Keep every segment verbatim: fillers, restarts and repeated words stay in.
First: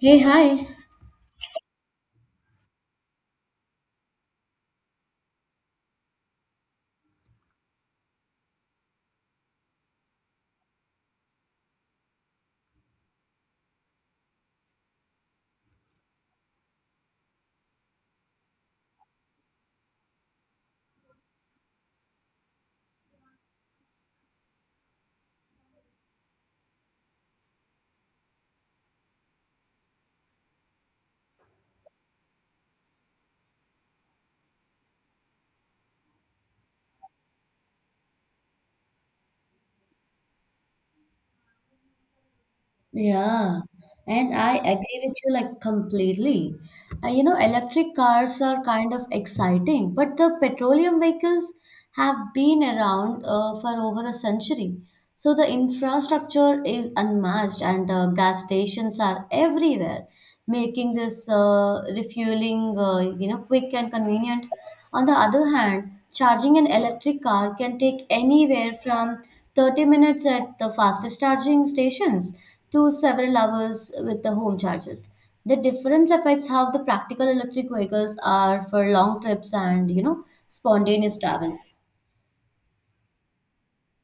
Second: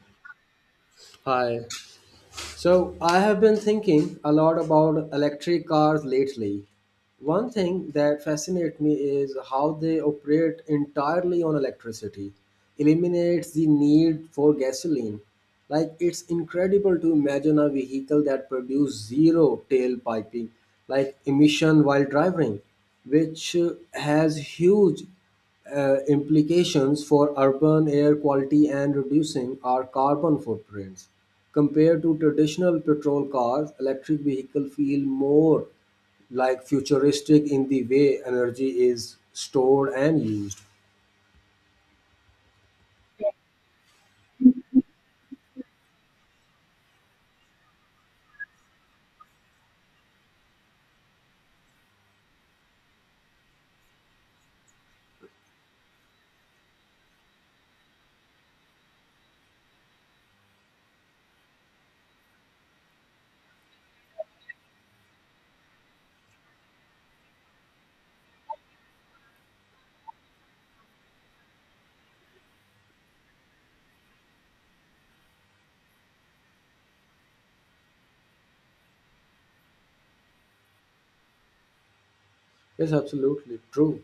Hey, hi. Hi. So I have been thinking a lot about electric cars lately. One thing that fascinates me is how they operate entirely on electricity, eliminates the need for gasoline. Like it's incredible to imagine a vehicle that produces zero tailpiping, like emission while driving, which uh, has huge uh, implications for urban air quality and reducing our carbon footprints. Compared to traditional petrol cars, electric vehicles feel more like futuristic in the way energy is stored and used. Yeah, and I agree with you like completely. Uh, you know, electric cars are kind of exciting, but the petroleum vehicles have been around uh, for over a century. So the infrastructure is unmatched, and uh, gas stations are everywhere, making this uh, refueling, uh, you know, quick and convenient. On the other hand, charging an electric car can take anywhere from thirty minutes at the fastest charging stations to several hours with the home charges. The difference affects how the practical electric vehicles are for long trips and you know spontaneous travel. Yes, absolutely true.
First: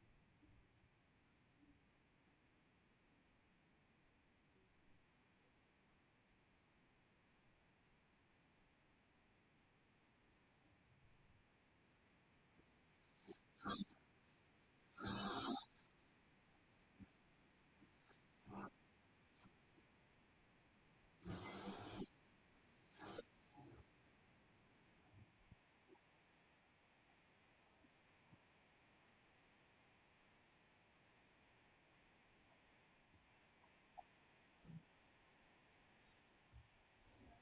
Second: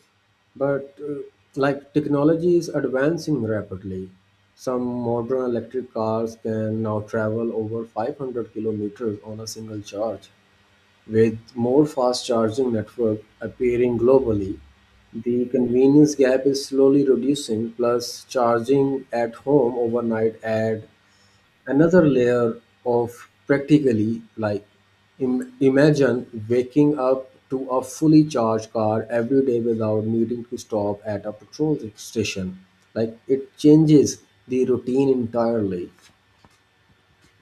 But uh, like technology is advancing rapidly. Some modern electric cars can now travel over five hundred kilometers on a single charge. With more fast charging networks appearing globally, the convenience gap is slowly reducing, plus charging at home overnight add another layer of practically like im- imagine waking up to a fully charged car every day without needing to stop at a petrol station. Like it changes the routine entirely.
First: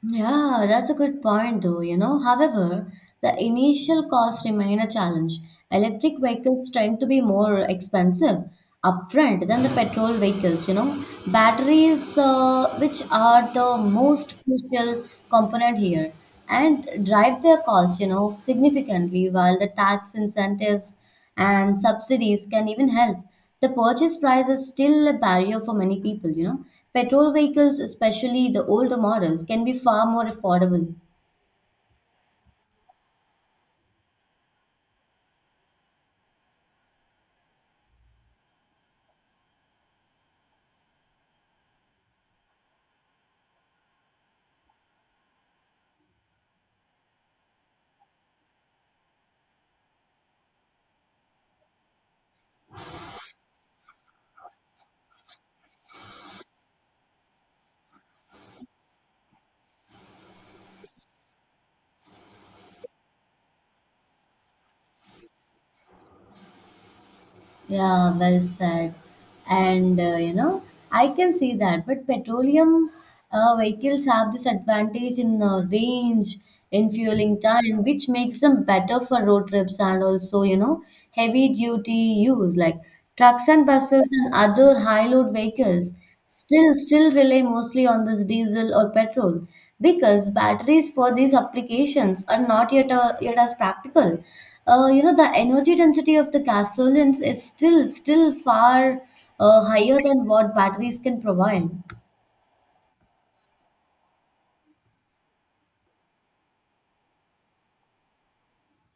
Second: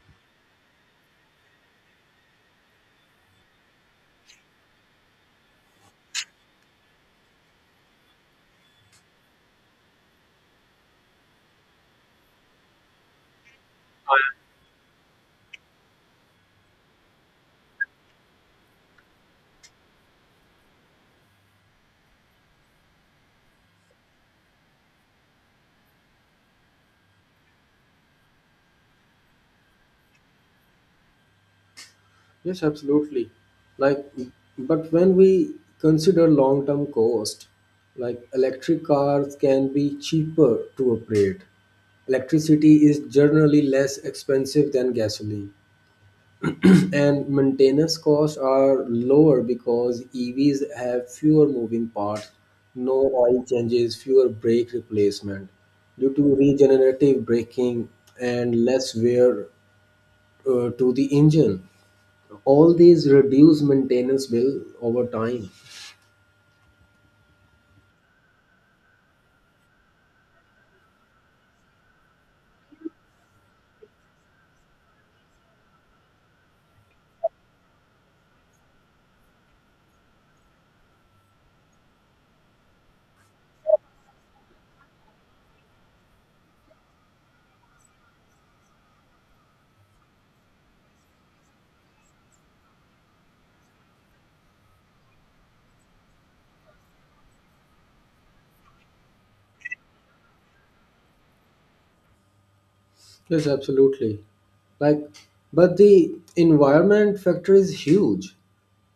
Yeah, that's a good point though, you know. However, the initial costs remain a challenge. Electric vehicles tend to be more expensive upfront than the petrol vehicles, you know. Batteries, uh, which are the most crucial component here, and drive their costs, you know, significantly, while the tax incentives and subsidies can even help. The purchase price is still a barrier for many people, you know. Petrol vehicles, especially the older models, can be far more affordable. Yes, absolutely. Like, but when we consider long term cost, like electric cars can be cheaper to operate. Electricity is generally less expensive than gasoline, and maintenance costs are lower because E Vs have fewer moving parts, no oil changes, fewer brake replacement due to regenerative braking and less wear uh, to the engine. All these reduce maintenance bill over time. Yeah, well said. And uh, you know, I can see that, but petroleum uh, vehicles have this advantage in uh, range, in fueling time, which makes them better for road trips and also, you know, heavy duty use like trucks and buses and other high load vehicles. still still rely mostly on this diesel or petrol because batteries for these applications are not yet uh, yet as practical. Uh, you know the energy density of the gasolines is still still far uh, higher than what batteries can provide. Yes, absolutely. Like, but the environment factor is huge.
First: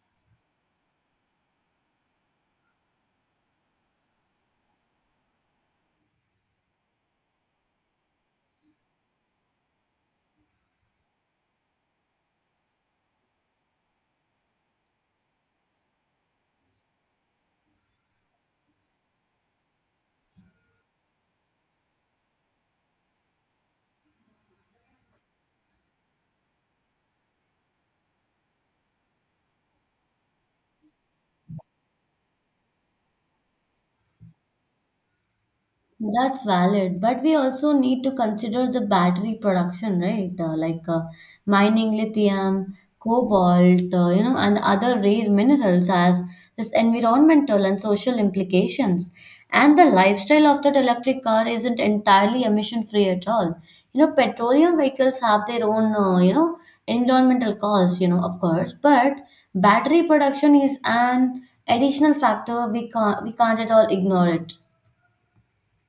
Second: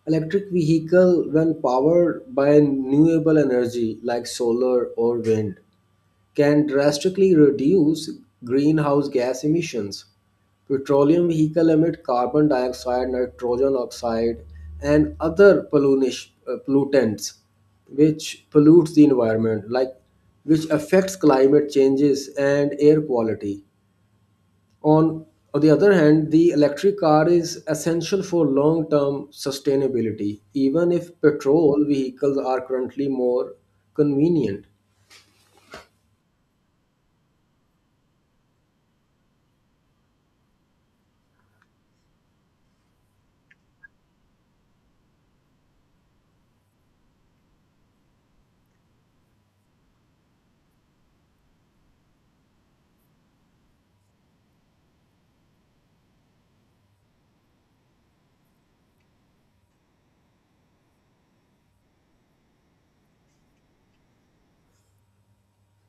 Electric vehicle, when powered by renewable energy like solar or wind, can drastically reduce greenhouse gas emissions. Petroleum vehicles emit carbon dioxide, nitrogen oxide, and other pollunish- uh, pollutants, which pollutes the environment, like which affects climate changes and air quality. On, on the other hand, the electric car is essential for long-term sustainability, even if petrol vehicles are currently more convenient. That's valid, but we also need to consider the battery production, right? Uh, like uh, mining lithium, cobalt, uh, you know, and other rare minerals as this environmental and social implications. And the lifestyle of that electric car isn't entirely emission free at all. You know, petroleum vehicles have their own, uh, you know, environmental costs, you know, of course, but battery production is an additional factor we can't we can't at all ignore it.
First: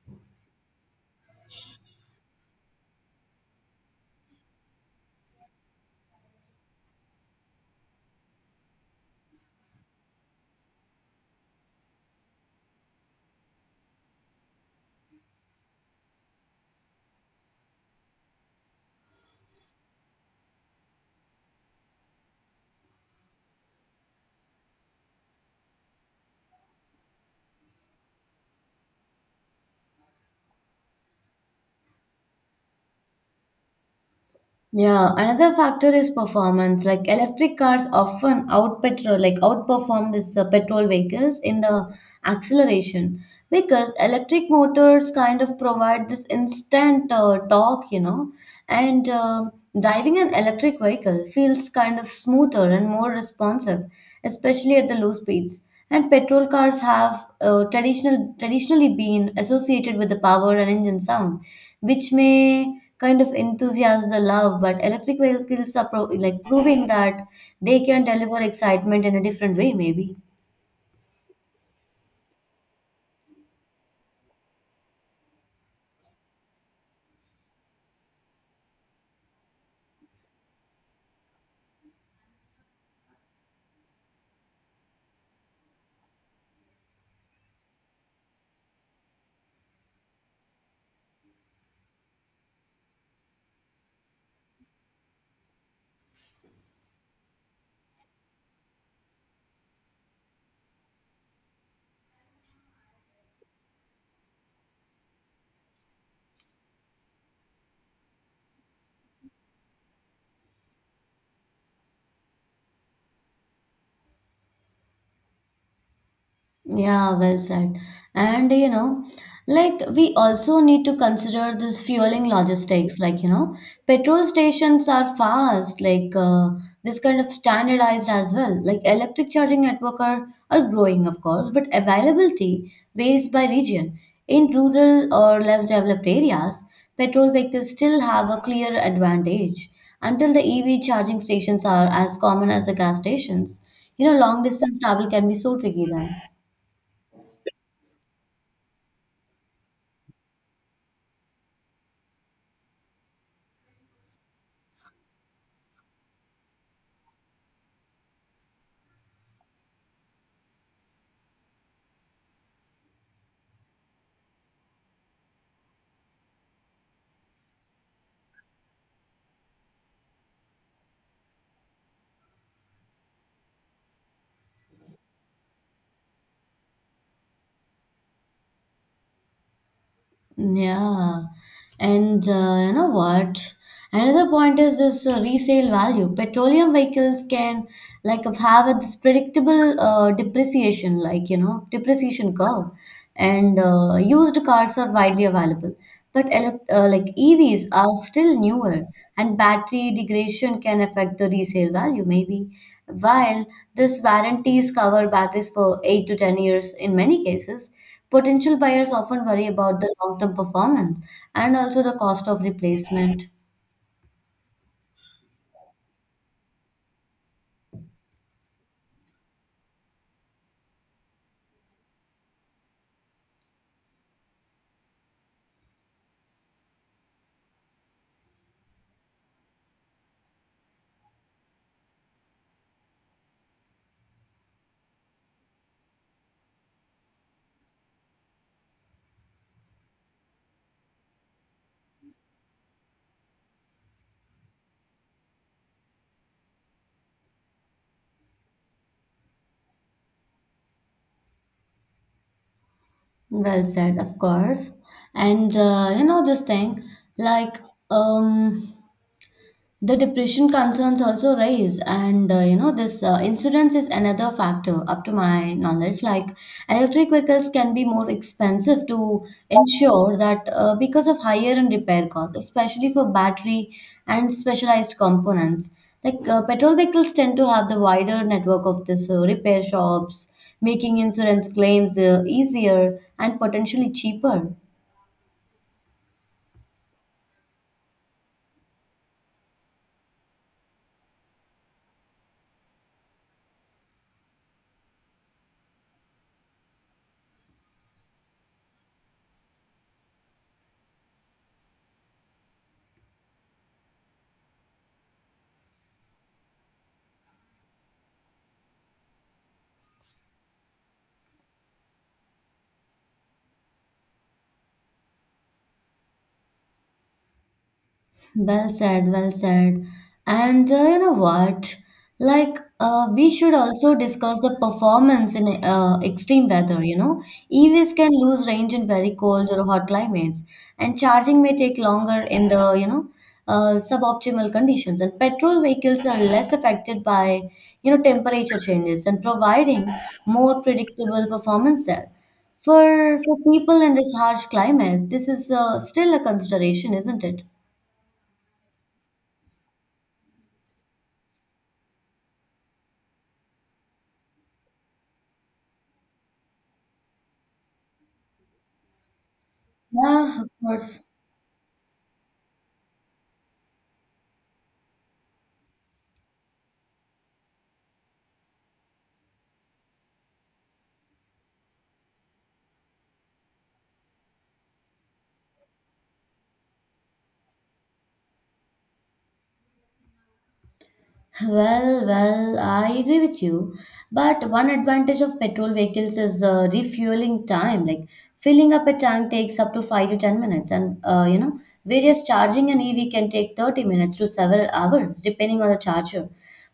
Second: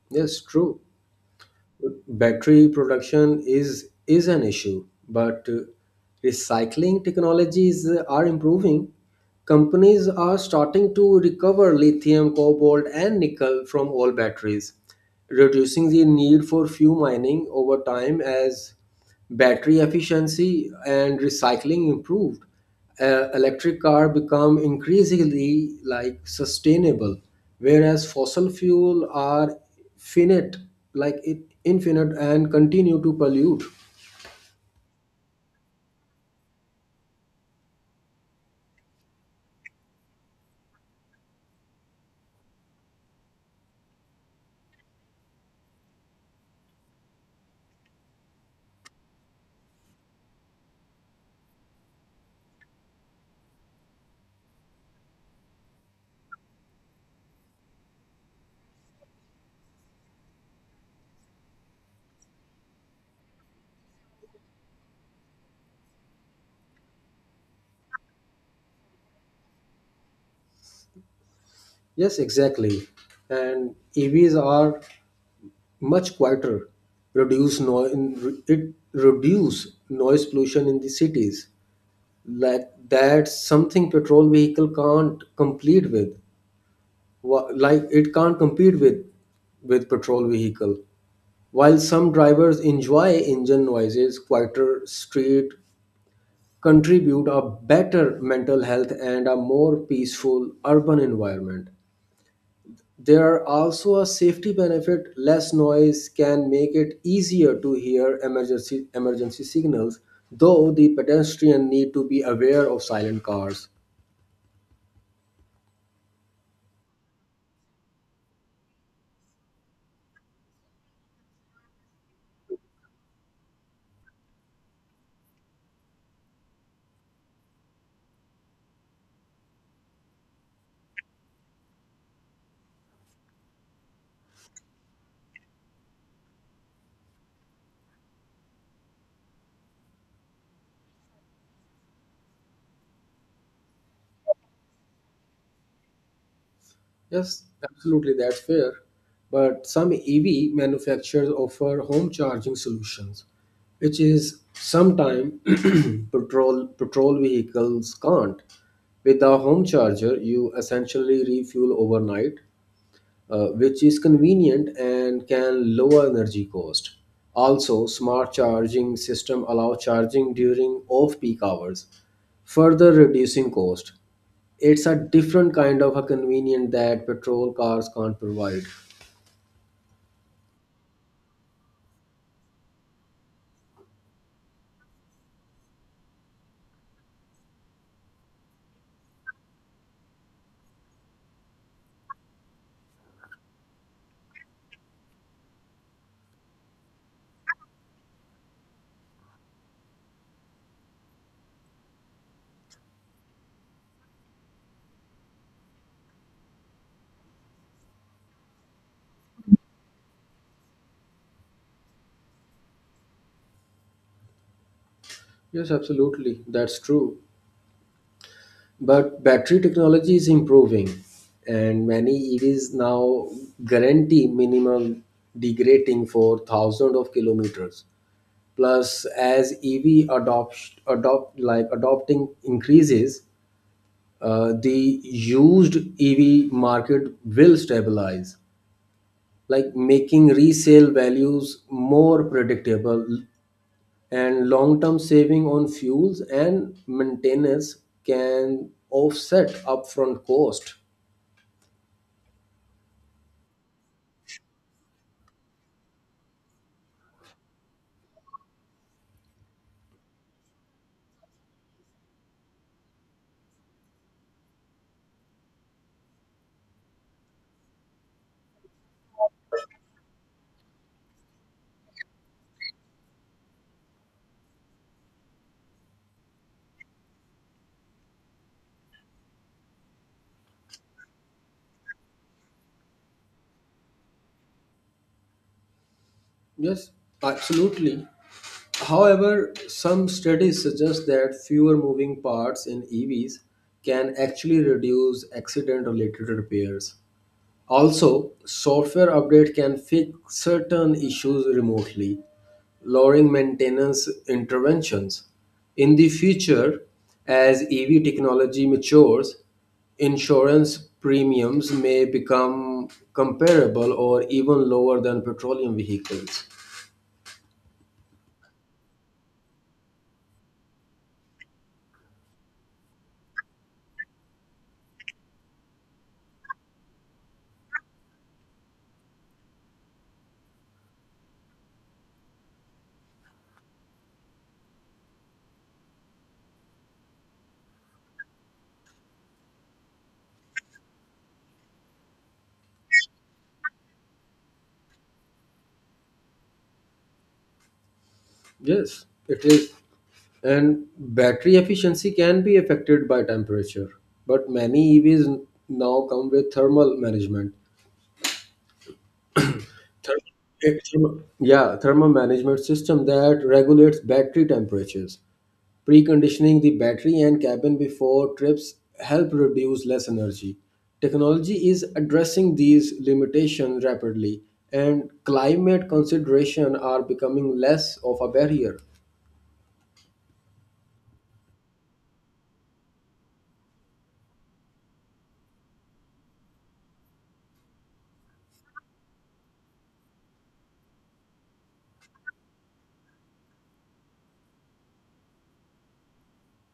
Yes, true. Battery production is is an issue, but uh, recycling technologies uh, are improving. Companies are starting to recover lithium, cobalt, and nickel from all batteries, reducing the need for fuel mining over time. As battery efficiency and recycling improved, uh, electric car become increasingly like sustainable, whereas fossil fuel are finite, like it infinite and continue to pollute. Yeah, another factor is performance. Like electric cars often out petrol, like outperform this uh, petrol vehicles in the acceleration because electric motors kind of provide this instant uh, torque, you know, and uh, driving an electric vehicle feels kind of smoother and more responsive, especially at the low speeds. And petrol cars have uh, traditional traditionally been associated with the power and engine sound, which may kind of enthusiasm the love. But electric vehicles are pro- like proving that they can deliver excitement in a different way, maybe. Yes, exactly. And EVs are much quieter, reduce noise. It reduce noise pollution in the cities. Like that's something petrol vehicle can't complete with. Wha- like it can't compete with with petrol vehicle, while some drivers enjoy engine noises, quieter street contribute a better mental health and a more peaceful urban environment. There are also a safety benefit. Less noise can make it easier to hear emergency emergency signals, though the pedestrian need to be aware of silent cars. Yeah, well said. And you know, like we also need to consider this fueling logistics. Like, you know, petrol stations are fast, like uh, this kind of standardized as well. Like electric charging network are, are growing, of course, but availability varies by region. In rural or less developed areas, petrol vehicles still have a clear advantage until the E V charging stations are as common as the gas stations. You know, long distance travel can be so tricky then. Yes, absolutely, that's fair. But some E V manufacturers offer home charging solutions, which is sometimes patrol patrol vehicles can't. With a home charger, you essentially refuel overnight, uh, which is convenient and can lower energy cost. Also, smart charging system allow charging during off-peak hours, further reducing cost. It's a different kind of a convenience that petrol cars can't provide. Yeah. And uh, you know what? Another point is this uh, resale value. Petroleum vehicles can like have a this predictable uh, depreciation, like you know depreciation curve, and uh, used cars are widely available. But elec- uh, like E Vs are still newer, and battery degradation can affect the resale value maybe. While this warranties cover batteries for eight to ten years in many cases, potential buyers often worry about the long-term performance and also the cost of replacement. Yes, absolutely. That's true. But battery technology is improving, and many E Vs now guarantee minimal degrading for thousands of kilometers. Plus, as E V adopt, adopt like adopting increases, uh, the used E V market will stabilize, like making resale values more predictable, and long-term saving on fuels and maintenance can offset upfront cost. Well said, of course. And uh, you know this thing, like um, the depression concerns also rise, and uh, you know this uh, insurance is another factor, up to my knowledge. Like electric vehicles can be more expensive to insure that uh, because of higher and repair costs, especially for battery and specialized components. Like uh, petrol vehicles tend to have the wider network of this uh, repair shops, making insurance claims uh, easier and potentially cheaper. Yes, absolutely. However, some studies suggest that fewer moving parts in EVs can actually reduce accident related repairs. Also, software update can fix certain issues remotely, lowering maintenance interventions. In the future, as E V technology matures, insurance premiums may become comparable or even lower than petroleum vehicles. Well said, well said. And uh, you know what? Like, uh, We should also discuss the performance in uh, extreme weather, you know. E Vs can lose range in very cold or hot climates, and charging may take longer in the, you know, uh, suboptimal conditions. And petrol vehicles are less affected by, you know, temperature changes and providing more predictable performance there. For for people in this harsh climates, this is uh, still a consideration, isn't it? Yes, it is. And battery efficiency can be affected by temperature, but many E Vs now come with thermal management. therm- Yeah, of it- course. therm- yeah, thermal management system that regulates battery temperatures. Preconditioning the battery and cabin before trips help reduce less energy. Technology is addressing these limitations rapidly, and climate considerations are becoming less of a barrier. Well, well, I agree with you. But one advantage of petrol vehicles is uh, refueling time. Like filling up a tank takes up to five to ten minutes, and uh, you know, various charging an E V can take thirty minutes to several hours, depending on the charger.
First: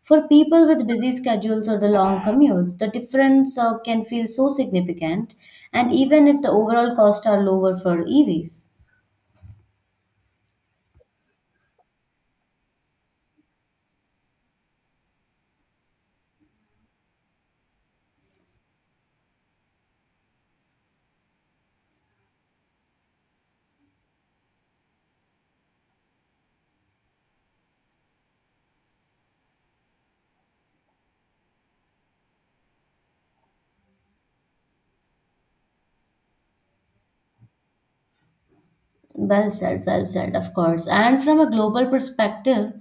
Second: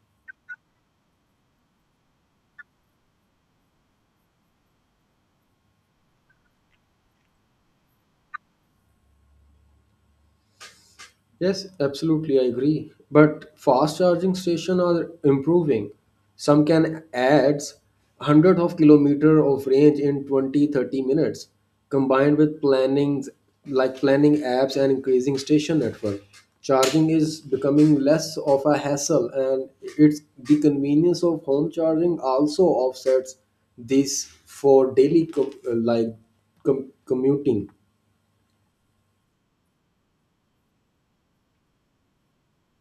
For people with busy schedules or the long commutes, the difference uh, can feel so significant, and even if the overall costs are lower for E Vs. Yes, absolutely, I agree. But fast charging stations are improving. Some can add hundreds of kilometers of range in twenty thirty minutes, combined with plannings like planning apps and increasing station network. Charging is becoming less of a hassle, and it's the convenience of home charging also offsets this for daily com- uh, like com- commuting. Well said, well said, of course. And from a global perspective,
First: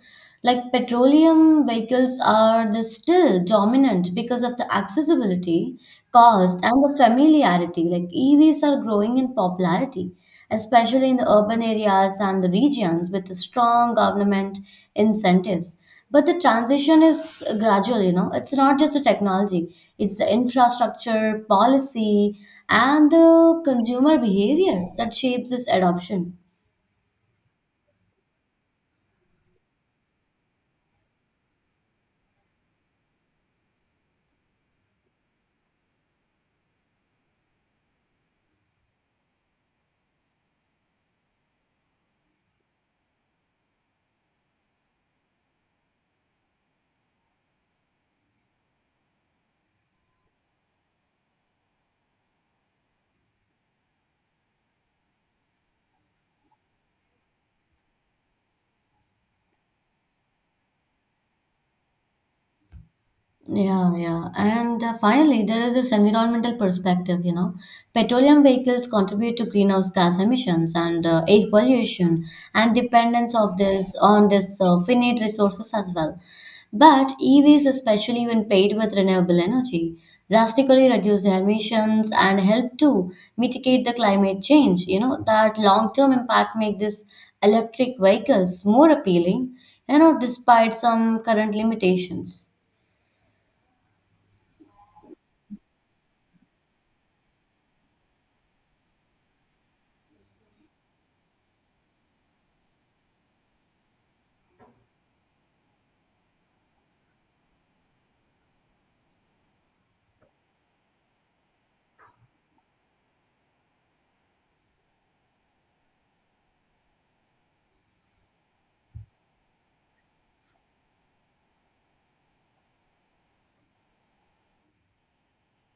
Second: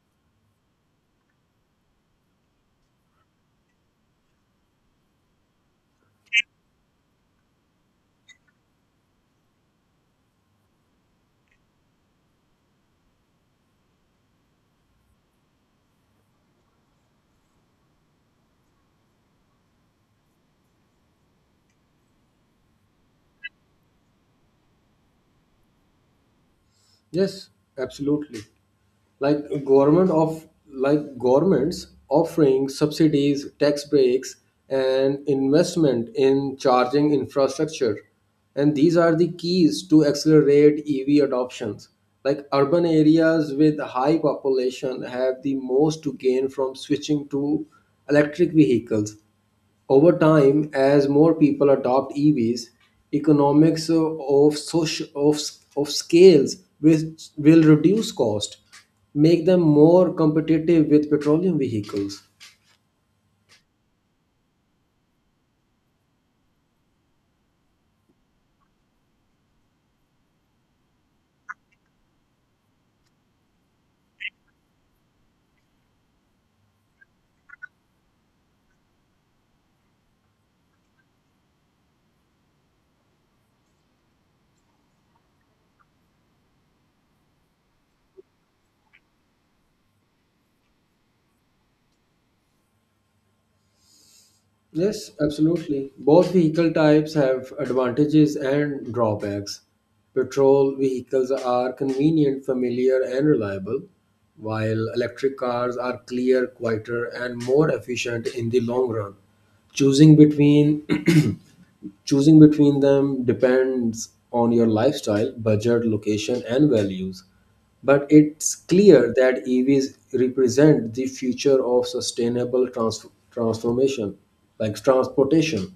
like petroleum vehicles are the still dominant because of the accessibility, cost, and the familiarity. Like E Vs are growing in popularity, especially in the urban areas and the regions with the strong government incentives. But the transition is gradual, you know. It's not just the technology, it's the infrastructure, policy, and the consumer behavior that shapes this adoption. Yes, absolutely. Like government of like governments offering subsidies, tax breaks, and investment in charging infrastructure, and these are the keys to accelerate EV adoptions. Like urban areas with high population have the most to gain from switching to electric vehicles. Over time, as more people adopt E Vs, economics of, soci- of, of scales will, will reduce cost, make them more competitive with petroleum vehicles. Yeah, yeah. And uh, finally, there is this environmental perspective, you know. Petroleum vehicles contribute to greenhouse gas emissions and uh, air pollution and dependence of this on this uh, finite resources as well. But E Vs, especially when paired with renewable energy, drastically reduce the emissions and help to mitigate the climate change. You know, that long-term impact make these electric vehicles more appealing, you know, despite some current limitations. Yes, absolutely. Both vehicle types have advantages and drawbacks. Petrol vehicles are convenient, familiar, and reliable, while electric cars are clear, quieter, and more efficient in the long run. Choosing between Choosing between them depends on your lifestyle, budget, location, and values. But it's clear that E Vs represent the future of sustainable trans- transformation, like transportation.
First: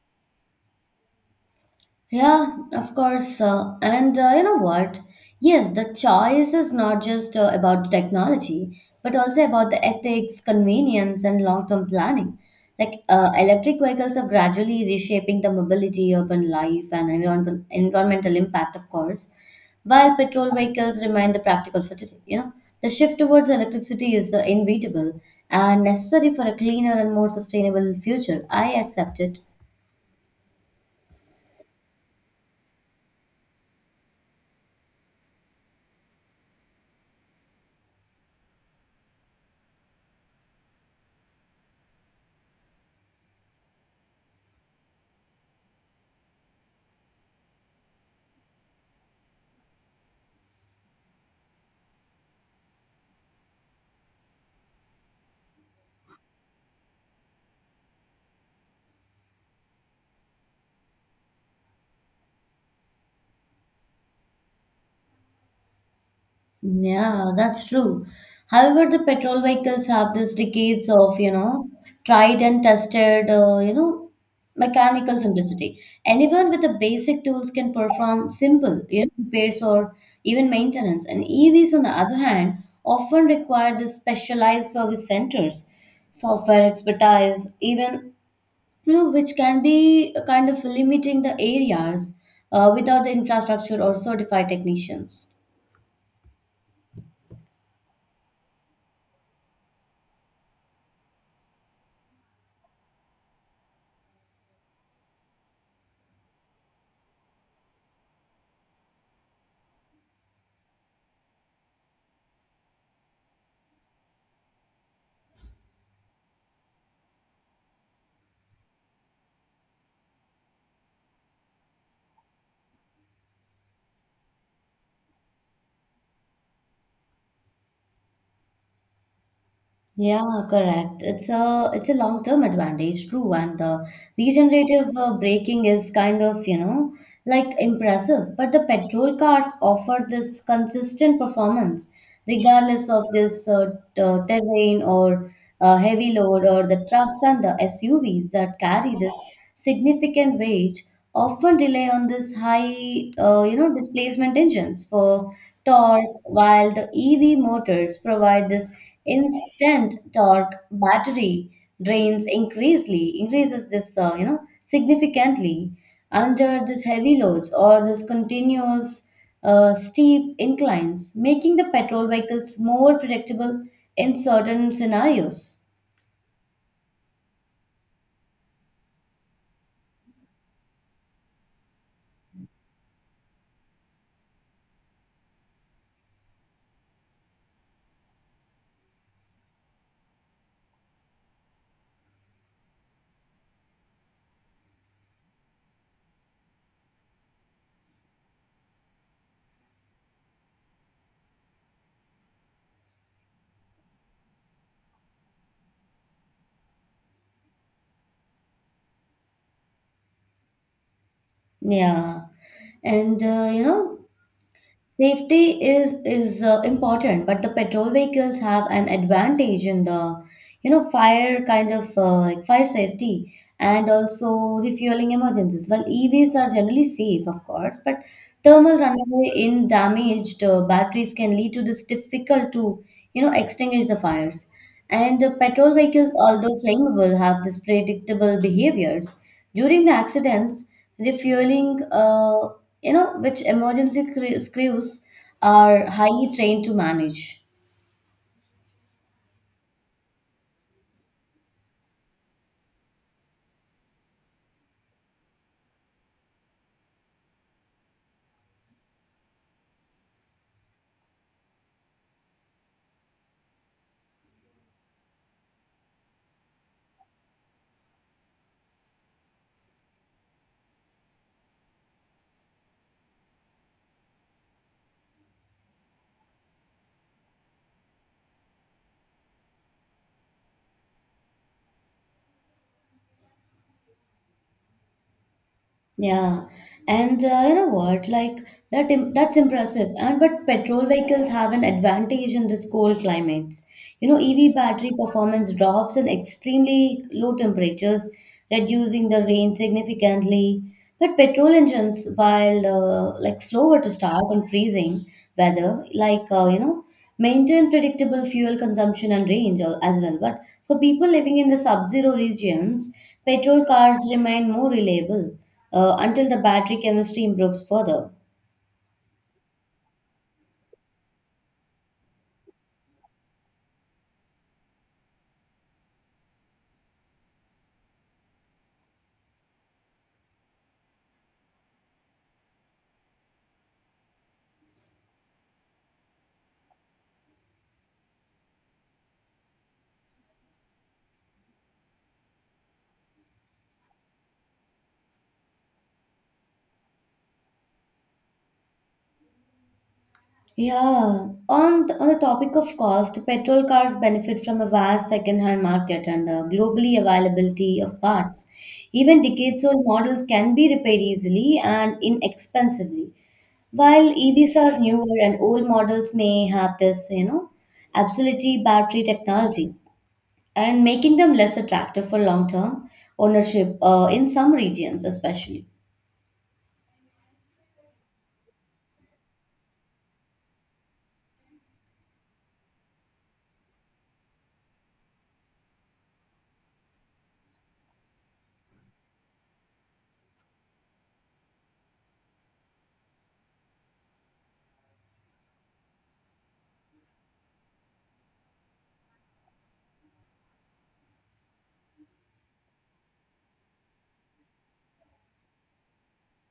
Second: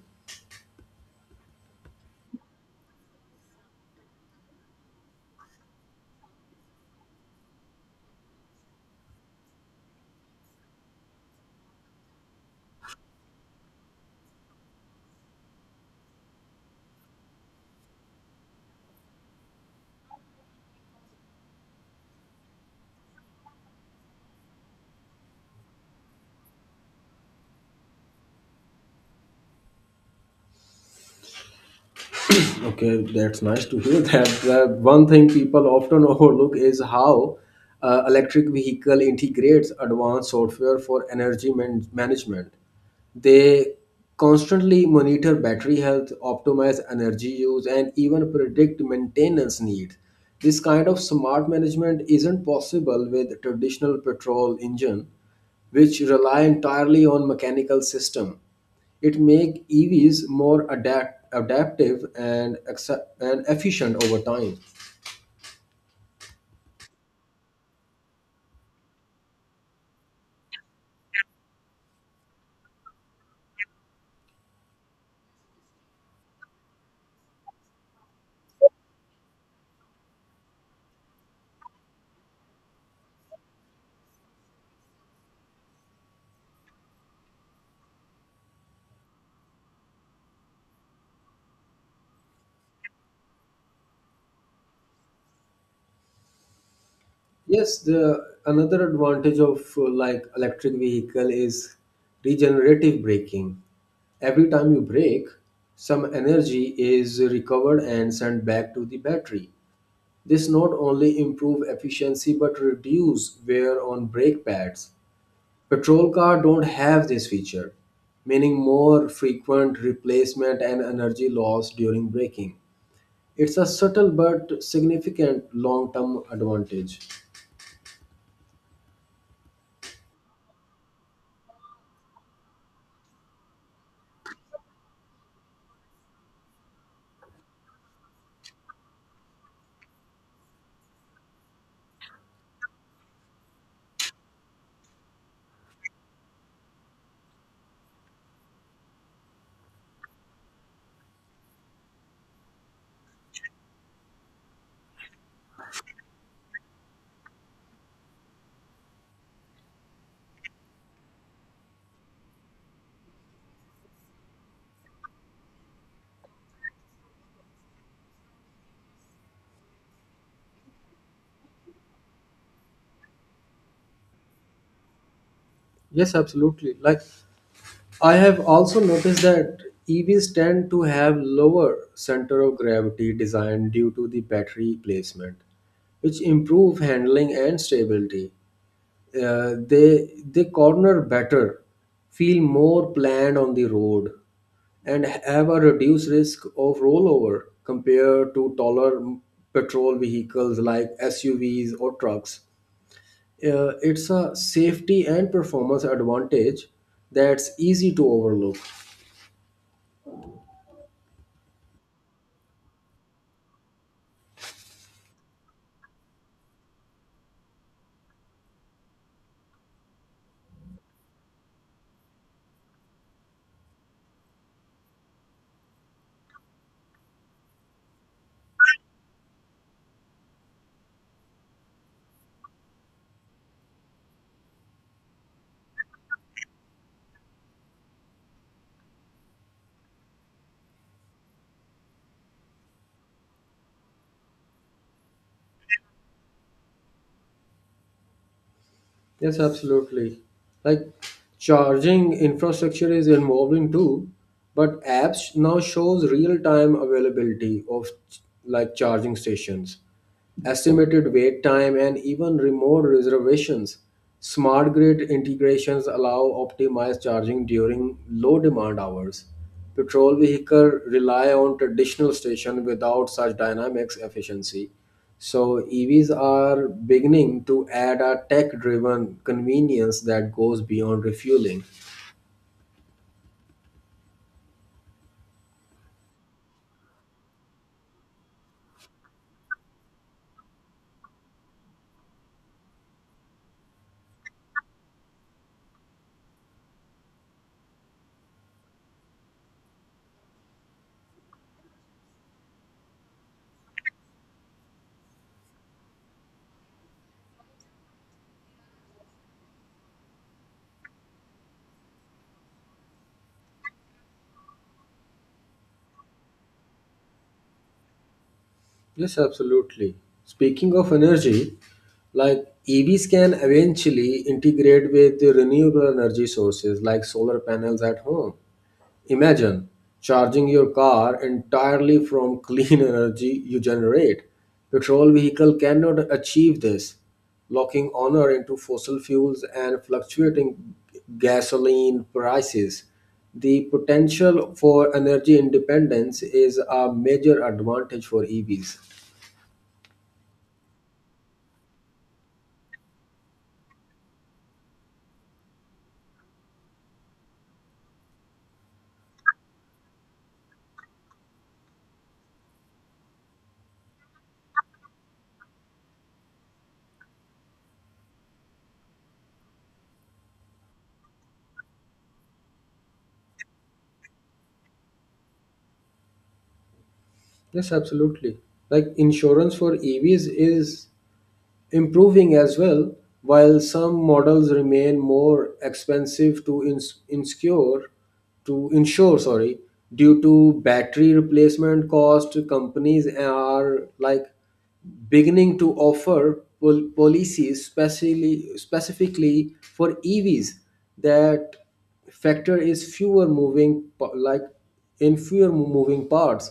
Yeah, of course. Uh, and uh, you know what? Yes, the choice is not just uh, about technology, but also about the ethics, convenience, and long-term planning. Like uh, electric vehicles are gradually reshaping the mobility, urban life, and environmental environmental impact, of course, while petrol vehicles remain the practical for today. You know, the shift towards electricity is uh, inevitable and necessary for a cleaner and more sustainable future. I accept it. Okay, that's nice to hear that. Uh, one thing people often overlook is how uh, electric vehicle integrates advanced software for energy man- management. They constantly monitor battery health, optimize energy use, and even predict maintenance needs. This kind of smart management isn't possible with traditional petrol engine, which rely entirely on mechanical system. It make E Vs more adapt, adaptive and acce- and efficient over time. Yeah, that's true. However, the petrol vehicles have these decades of, you know, tried and tested, uh, you know, mechanical simplicity. Anyone with the basic tools can perform simple, you know, repairs or even maintenance. And E Vs, on the other hand, often require the specialized service centers, software expertise, even, you know, which can be kind of limiting the areas uh, without the infrastructure or certified technicians. Yes, the another advantage of uh, like electric vehicle is regenerative braking. Every time you brake, some energy is recovered and sent back to the battery. This not only improve efficiency but reduce wear on brake pads. Petrol car don't have this feature, meaning more frequent replacement and energy loss during braking. It's a subtle but significant long term advantage. Yeah, correct. It's a it's a long-term advantage, true. And the regenerative uh, braking is kind of, you know, like impressive. But the petrol cars offer this consistent performance, regardless of this uh, t- uh, terrain or uh, heavy load or the trucks and the S U Vs that carry this significant weight often rely on this high, uh, you know, displacement engines for torque, while the E V motors provide this instant torque. Battery drains increasingly increases this, uh, you know, significantly under this heavy loads or this continuous uh, steep inclines, making the petrol vehicles more predictable in certain scenarios. Yes, absolutely. Like, I have also noticed that E Vs tend to have lower center of gravity design due to the battery placement, which improve handling and stability. Uh, they they corner better, feel more planned on the road, and have a reduced risk of rollover compared to taller petrol vehicles like S U Vs or trucks. Uh, it's a safety and performance advantage that's easy to overlook. Yeah and uh, you know Safety is is uh, important, but the petrol vehicles have an advantage in the you know fire kind of uh, like fire safety and also refueling emergencies. Well, EVs are generally safe of course, but thermal runaway in damaged uh, batteries can lead to this difficult to you know extinguish the fires, and the petrol vehicles, although flammable, have this predictable behaviors during the accidents refueling, uh, you know which emergency cre- crews are highly trained to manage. Yes, absolutely. Like charging infrastructure is evolving too, but apps now shows real-time availability of like charging stations, estimated wait time, and even remote reservations. Smart grid integrations allow optimized charging during low demand hours. Petrol vehicles rely on traditional station without such dynamics efficiency. So E Vs are beginning to add a tech-driven convenience that goes beyond refueling. Yeah, and uh, you know what? Like that, im- That's impressive. And but petrol vehicles have an advantage in this cold climates. You know, E V battery performance drops in extremely low temperatures, reducing the range significantly. But petrol engines, while uh, like slower to start in freezing weather, like uh, you know, maintain predictable fuel consumption and range al- as well. But for people living in the sub zero regions, petrol cars remain more reliable uh, until the battery chemistry improves further. Yes, absolutely. Speaking of energy, like E Vs can eventually integrate with the renewable energy sources like solar panels at home. Imagine charging your car entirely from clean energy you generate. Petrol vehicle cannot achieve this, locking honor into fossil fuels and fluctuating gasoline prices. The potential for energy independence is a major advantage for E Vs. Yeah, on the, on the topic of cost, petrol cars benefit from a vast second-hand market and uh, globally availability of parts. Even decades-old models can be repaired easily and inexpensively. While E Vs are newer and old models may have this, you know, obsolete battery technology and making them less attractive for long-term ownership uh, in some regions especially. Yes, absolutely. Like insurance for E Vs is improving as well, while some models remain more expensive to ins- insure to insure sorry due to battery replacement cost. Companies are like beginning to offer pol- policies specially, specifically for E Vs that factor is fewer moving pa- like in fewer moving parts,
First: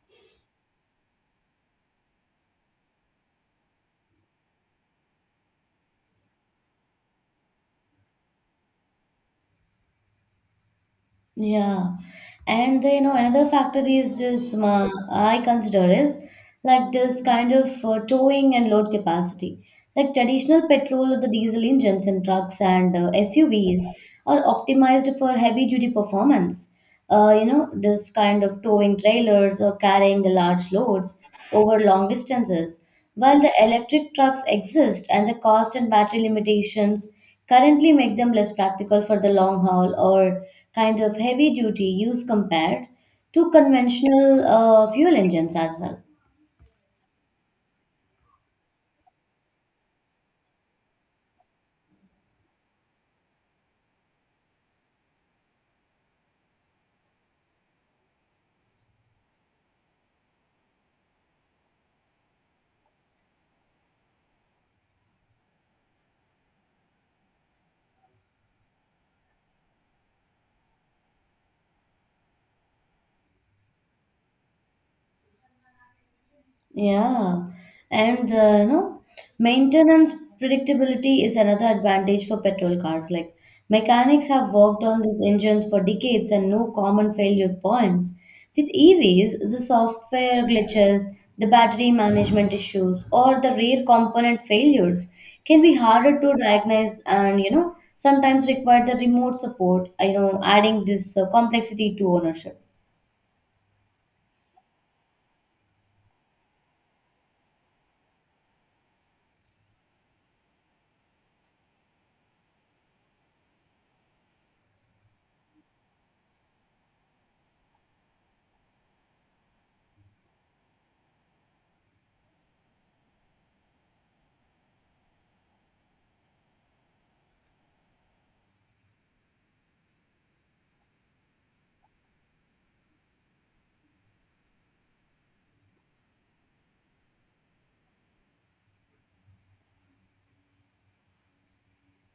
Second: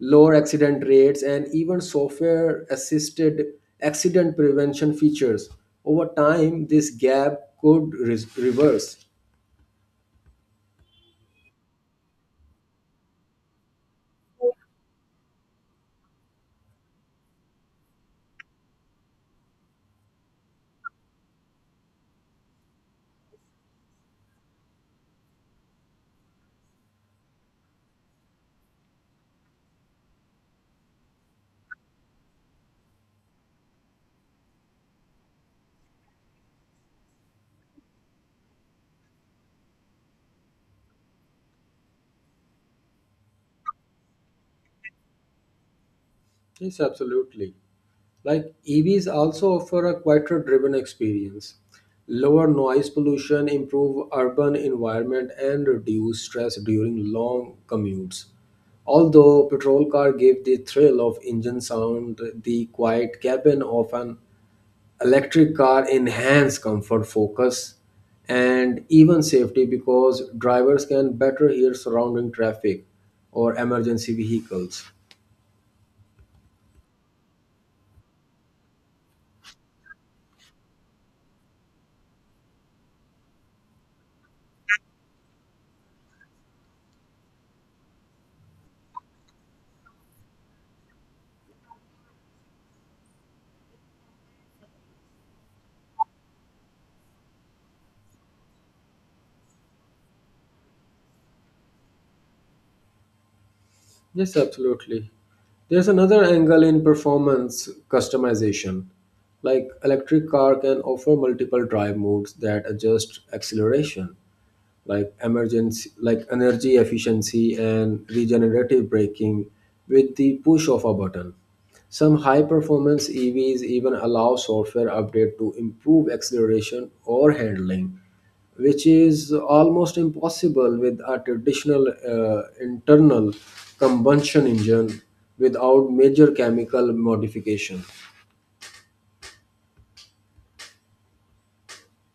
lower accident rates, and even software assisted accident prevention features. Over time, this gap could re- reverse. Yeah, and you know Another factor is this uh, I consider is like this kind of uh, towing and load capacity. Like traditional petrol or the diesel engines in trucks and uh, S U Vs are optimized for heavy duty performance. Uh, you know this kind of towing trailers or carrying the large loads over long distances. While the electric trucks exist and the cost and battery limitations currently make them less practical for the long haul or kinds of heavy duty use compared to conventional uh, fuel engines as well. Yes, absolutely. Like E Vs also offer a quieter driven experience, lower noise pollution, improve urban environment, and reduce stress during long commutes. Although petrol car give the thrill of engine sound, the quiet cabin of an electric car enhance comfort, focus, and even safety because drivers can better hear surrounding traffic or emergency vehicles. Yeah, and uh, no, maintenance predictability is another advantage for petrol cars. Like mechanics have worked on these engines for decades and no common failure points. With E Vs, the software glitches, the battery management issues, or the rare component failures can be harder to diagnose and you know sometimes require the remote support, you know, adding this uh, complexity to ownership. Yes, absolutely. There's another angle in performance customization. Like electric car can offer multiple drive modes that adjust acceleration, like emergency like energy efficiency and regenerative braking with the push of a button. Some high performance EVs even allow software update to improve acceleration or handling, which is almost impossible with a traditional uh, internal combustion engine without major chemical modification.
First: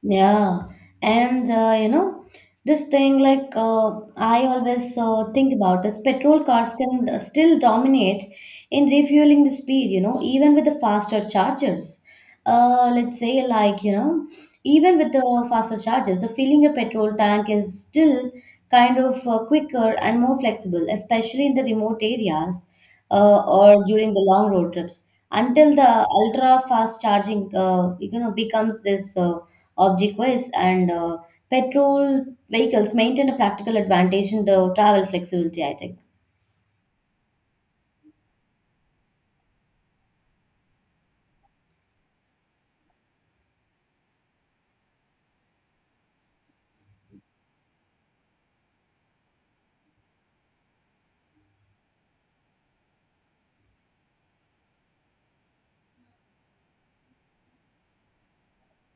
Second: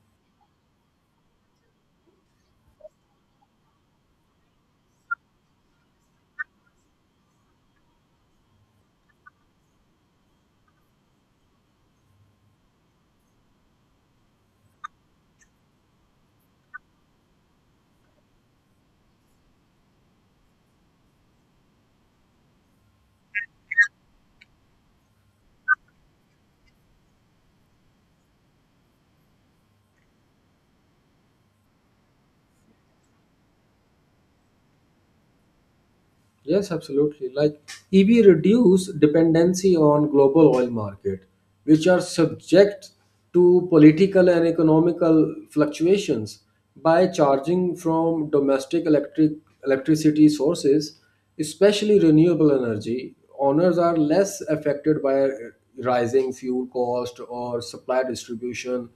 Yeah, and uh, you know, this thing like uh, I always uh, think about is petrol cars can uh, still dominate in refueling the speed, you know, even with the faster chargers. Uh, let's say like, you know, Even with the faster chargers, the filling a petrol tank is still kind of uh, quicker and more flexible, especially in the remote areas uh, or during the long road trips. Until the ultra fast charging, uh, you know, becomes this. Uh, object wise and uh, petrol vehicles maintain a practical advantage in the travel flexibility I think. Yes, absolutely. Like E V reduce dependency on global oil market, which are subject to political and economical fluctuations by charging from domestic electric electricity sources, especially renewable energy. Owners are less affected by rising fuel cost or supply distribution.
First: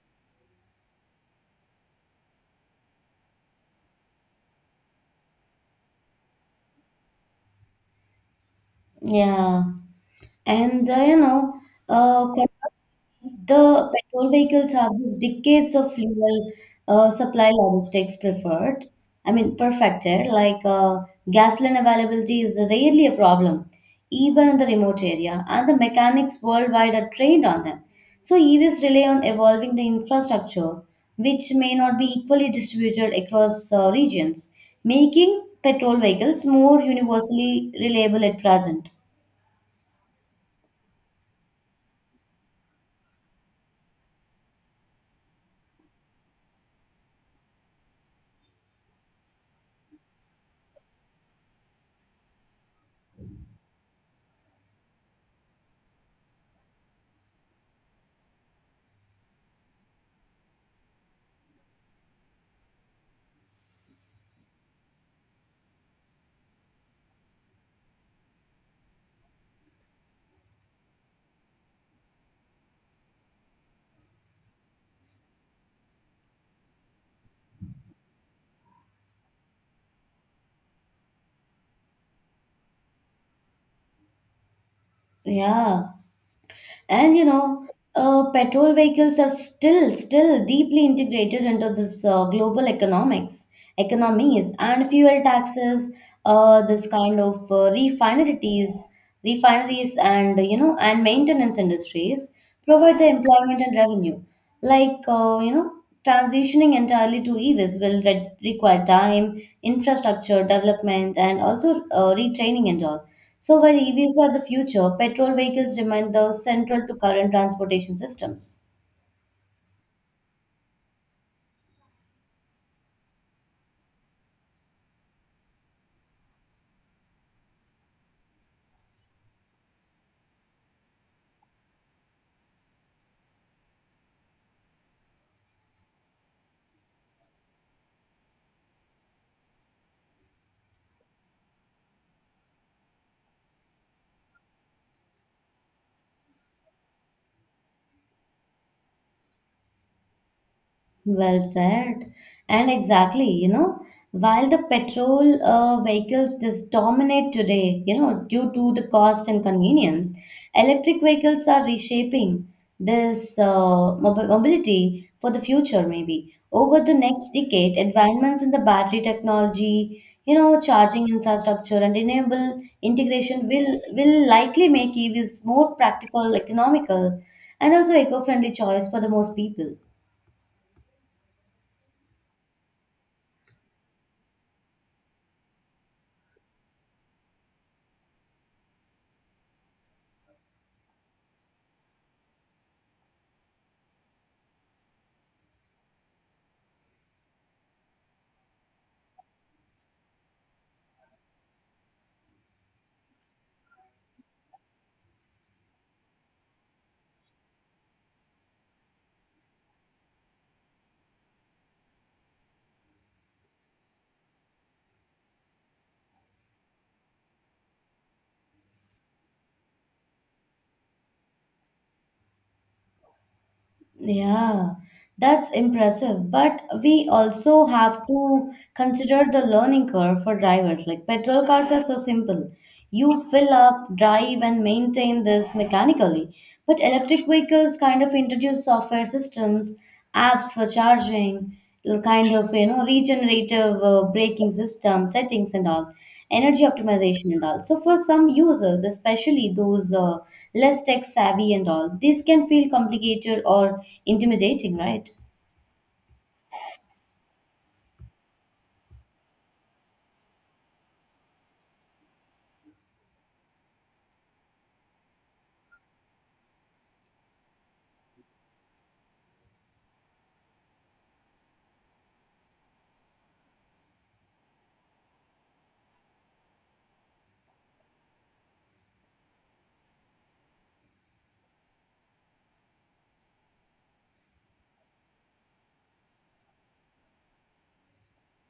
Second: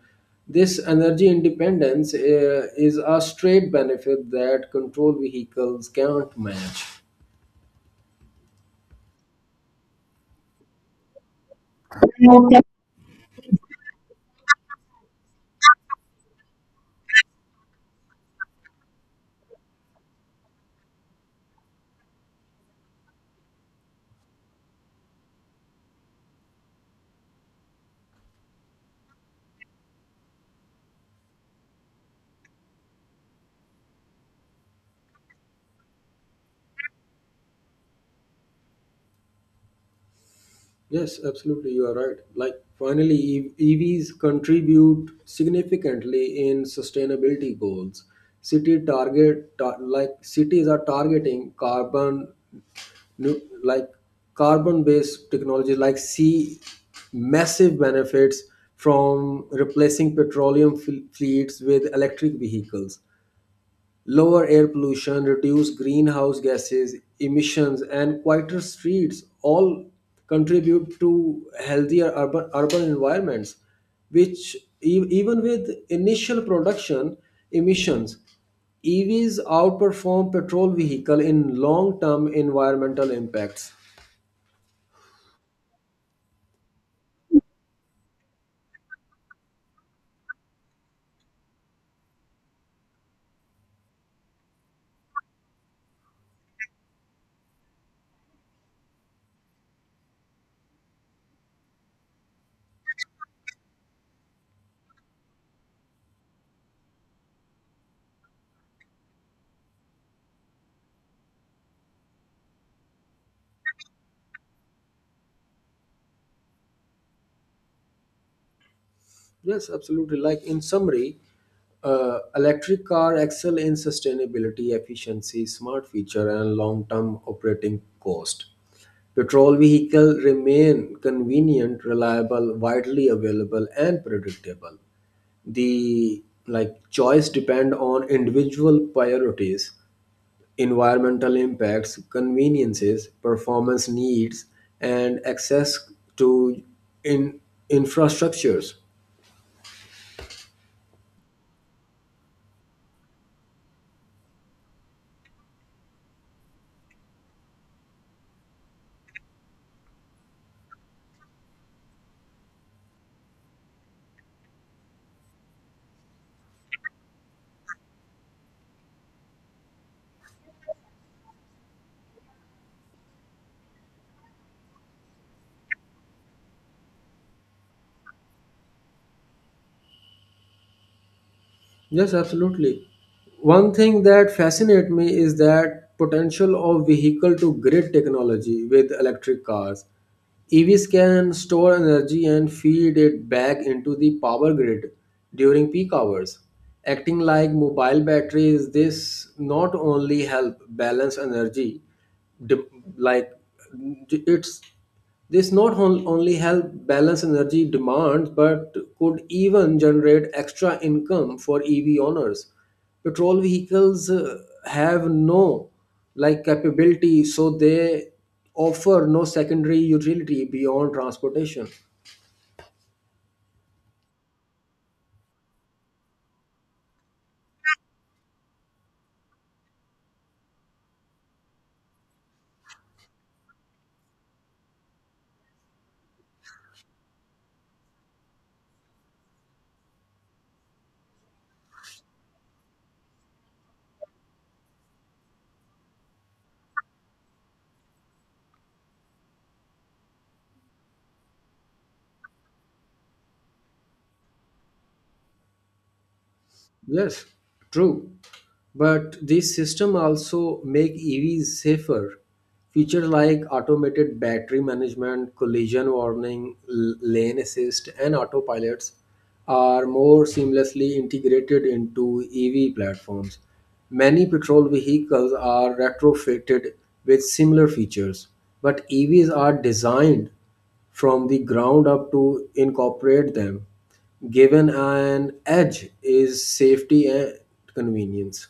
This energy independence uh, is a straight benefit that control vehicles can't match. Yeah and uh, you know uh, Okay. The petrol vehicles have these decades of fuel uh, supply logistics preferred. I mean, perfected. Like uh, gasoline availability is rarely a problem, even in the remote area, and the mechanics worldwide are trained on them. So E Vs rely on evolving the infrastructure, which may not be equally distributed across uh, regions, making petrol vehicles more universally reliable at present. Yes, absolutely. You are right. Like, finally, E- EVs contribute significantly in sustainability goals. City target, ta- like cities are targeting carbon, nu- like carbon-based technology, like see massive benefits from replacing petroleum fl- fleets with electric vehicles. Lower air pollution, reduced greenhouse gases emissions, and quieter streets all contribute to healthier urban, urban environments, which e- even with initial production emissions, E Vs outperform petrol vehicle in long-term environmental impacts. Yeah. and you know uh, Petrol vehicles are still still deeply integrated into this uh, global economics economies and fuel taxes, uh, this kind of uh, refineries refineries and you know and maintenance industries provide the employment and revenue. like uh, you know Transitioning entirely to EVs will re- require time, infrastructure development, and also uh, retraining and all. So while E Vs are the future, petrol vehicles remain the central to current transportation systems. Yes, absolutely. Like in summary, uh, electric car excel in sustainability, efficiency, smart feature, and long-term operating cost. Petrol vehicle remain convenient, reliable, widely available, and predictable. The like choice depend on individual priorities, environmental impacts, conveniences, performance needs, and access to in infrastructures. Well said. And exactly, you know, while the petrol uh, vehicles just dominate today, you know, due to the cost and convenience, electric vehicles are reshaping this uh, mobi- mobility for the future, maybe. Over the next decade, advancements in the battery technology, you know, charging infrastructure, and renewable integration will will likely make E Vs more practical, economical, and also eco-friendly choice for the most people. Yes, absolutely. One thing that fascinates me is that potential of vehicle to grid technology with electric cars. E Vs can store energy and feed it back into the power grid during peak hours. Acting like mobile batteries, this not only help balance energy, de- like it's this not on- only help balance energy demand but could even generate extra income for E V owners. Petrol vehicles uh, have no like capability so they offer no secondary utility beyond transportation. Yeah, that's impressive. But we also have to consider the learning curve for drivers. Like petrol cars are so simple. You fill up, drive, and maintain this mechanically. But electric vehicles kind of introduce software systems, apps for charging, l- kind of, you know, regenerative uh, braking system settings and all, energy optimization and all. So for some users, especially those uh, less tech savvy and all, this can feel complicated or intimidating, right? Yes, true. But this system also make E Vs safer. Features like automated battery management, collision warning, l- lane assist, and autopilots are more seamlessly integrated into E V platforms. Many petrol vehicles are retrofitted with similar features, but E Vs are designed from the ground up to incorporate them, given an edge is safety and convenience.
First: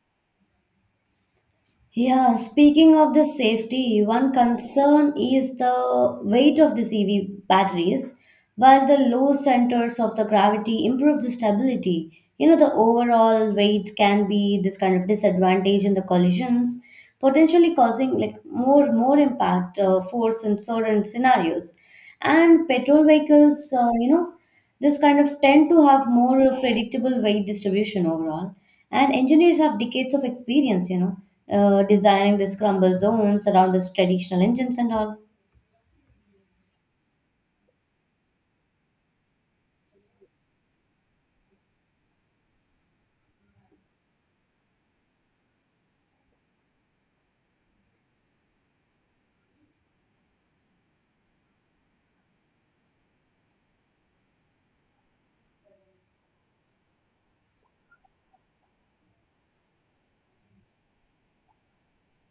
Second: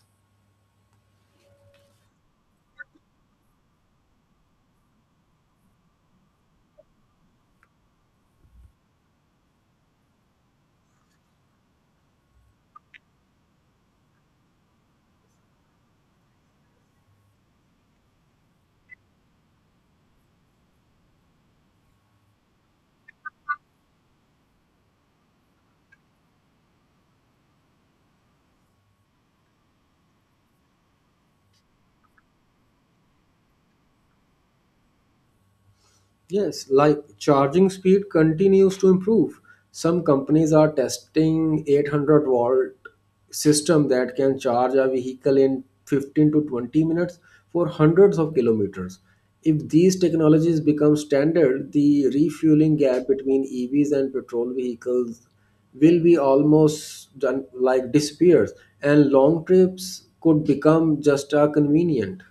Yeah, speaking of the safety, one concern is the weight of the E V batteries, while the low centers of the gravity improve the stability. You know, the overall weight can be this kind of disadvantage in the collisions, potentially causing like more more impact uh, force in certain scenarios. And petrol vehicles, uh, you know, this kind of tend to have more predictable weight distribution overall. And engineers have decades of experience, you know, uh, designing the crumble zones around the traditional engines and all. Yes, like charging speed continues to improve. Some companies are testing eight hundred volt system that can charge a vehicle in fifteen to twenty minutes for hundreds of kilometers. If these technologies become standard, the refueling gap between E Vs and petrol vehicles will be almost done, like disappears, and long trips could become just a convenient.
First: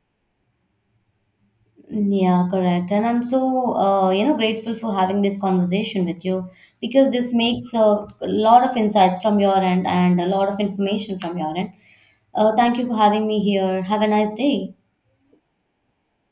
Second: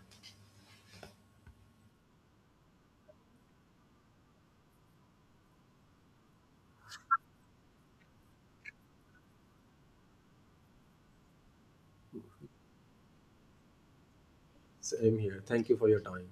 Yeah, correct. And I'm so, uh, you know, grateful for having this conversation with you because this makes a lot of insights from your end and a lot of information from your end. Uh, thank you for having me here. Have a nice day. Same here. Thank you for your time.